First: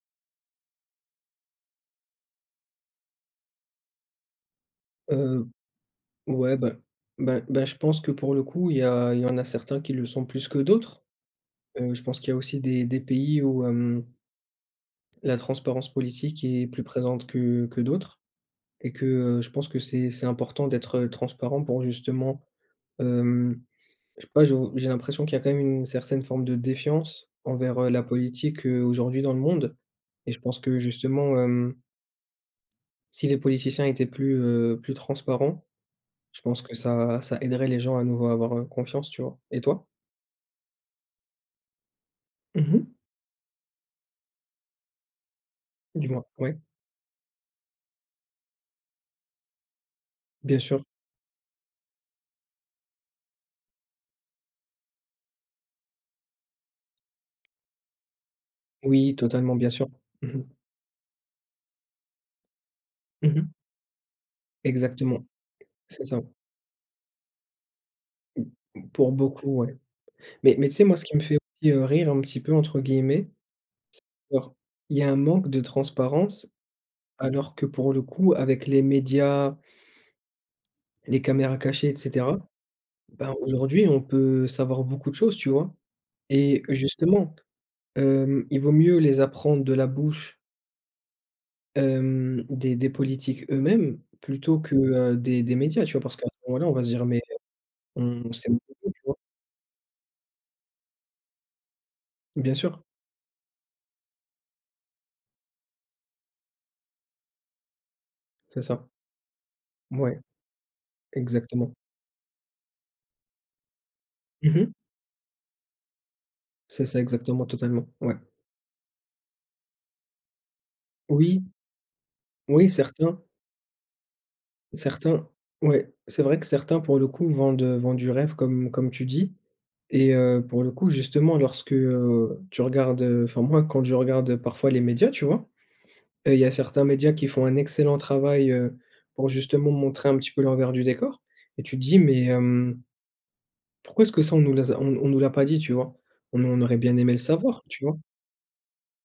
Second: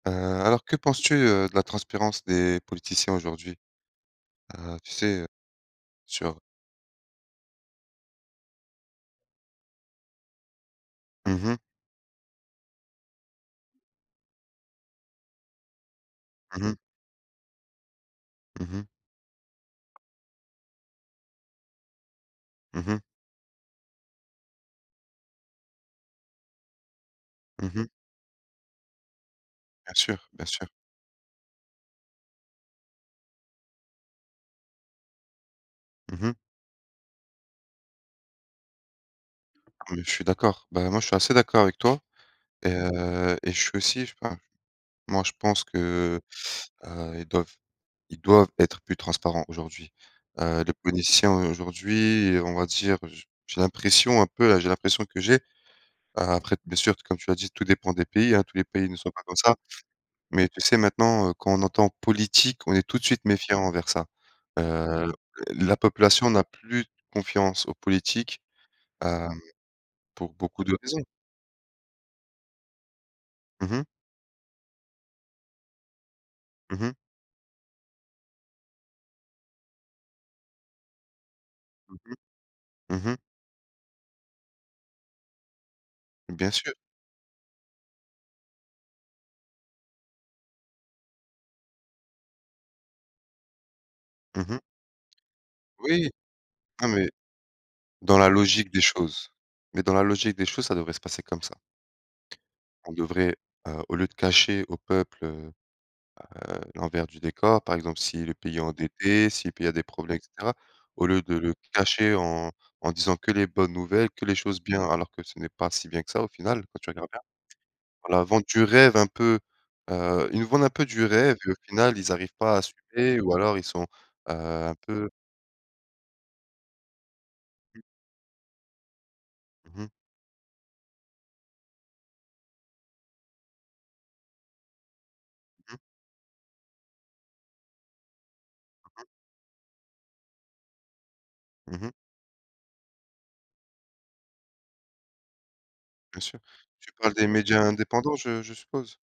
Heu, alors que penses-tu, heu, de la transparence des politiciens aujourd'hui? Heu, tu sais, heu, Heu, sur ouais, ben ben ben je pense que, pour le coup, il y a il y en a certains qui le sont plus que d'autres. Mmh mh. Heu, je pense qu'il y a aussi des des pays où, hem, la transparence politique Mmh est mh. plus présente que que d'autres. Mmh mh. Et que, heu, je pense que c'est c'est important d'être, heu, transparent pour justement, Mmh mh hem, je sais pas, je vou j'ai l'impression qu'il y a quand même une certaine forme de défiance Mmh envers, heu, mh. la politique, heu, aujourd'hui dans le monde. Bien sûr, Et je bien pense sûr. que justement, hem si les politiciens étaient plus, heu, plus transparents, Mmh mh. je pense que ça ça aiderait les gens à nouveau à avoir, heu, confiance, tu vois? Et toi? Oui, je suis d'accord. Bah, moi, je suis assez d'accord avec toi et, Mmh mh. heu, et je suis aussi, je sais pas moi je pense que, Dis-moi? Ouais? heu heu, ils doivent ils doivent être plus transparents aujourd'hui. Bien Heu, les sûr. politiciens aujourd'hui, heu, on va dire, j j'ai l'impression un peu, heu, j'ai l'impression que j'ai, a après t bien sûr, comme tu as dit, tout dépend des pays, hein, tous les pays ne sont Oui, pas comme totalement, ça. bien sûr. Mmh Mais mh. tu sais, maintenant, heu, quand on entend: «politique», on est tout de suite Mmh mh. méfiant envers ça. Heu, Exactement, l la c'est ça. population n'a plus confiance aux politiques, Pour hem, beaucoup, ouais. pour Mais beaucoup mais tu de sais, moi ce raisons. qui me fait aussi, heu, «rire», un petit peu, entre guillemets, Mmh mh. c'est, [unintelligible] il y a un manque de transparence, Mmh mh. alors que, pour le coup, avec les médias les caméras cachées et Mmh mh. cetera, Mmh mh. ben aujourd'hui, on peut savoir beaucoup de choses, tu vois? Mmh, bien Et sûr! justement, hem, il vaut mieux les apprendre de la bouche hem, des des politiques eux-mêmes, Mmh plutôt mh. que, heu, des des médias, tu vois? Oui! Parce qu'à ce moment-là, on va Ah se dire: mais, «Mais dans on la [unintelligible] logique des beaucoup», tu vois? choses. Mais dans la logique des choses, ça devrait se passer comme ça. Bien sûr. On devrait, heu, au lieu de cacher au peuple, heu, bah, heu, l'envers du décor, par exemple si le pays est C'est ça. endetté, si le pays a des problèmes, Mouais. et cetera, au lieu de le Exactement. cacher en en disant que les bonnes nouvelles, que les Mmh choses mh. bien, alors que ce n'est pas si bien que ça au final, quand C'est tu ça, regardes bien. exactement. Totalement, ouais. Voilà, vendre du rêve un peu, heu, ils nous vendent un peu du rêve, Oui! et au final, ils arrivent pas à Oui, assumer, certains ou alors ils sont, heu, un peu certains, ouais. C'est vrai que certains, pour le coup, vendent, heu, Mmh. vendent du rêve, comme comme tu dis. Mmh mh. Et, heu, pour le coup, justement, lorsque, heu, tu regardes, heu, enfin moi, quand je regarde parfois les médias, tu vois? Mmh mh. Heu, il y a certains médias qui font un excellent travail, heu, Mmh mh. pour justement montrer un petit peu l'envers du décor, et Mmh tu te mh. dis: «Mais, hem» «pourquoi est-ce que ça, on nous les a on no on nous l'a pas dit?», tu vois? Bien sûr. On on aurait Tu bien aimé parles le des médias savoir, tu vois? indépendants, je je suppose?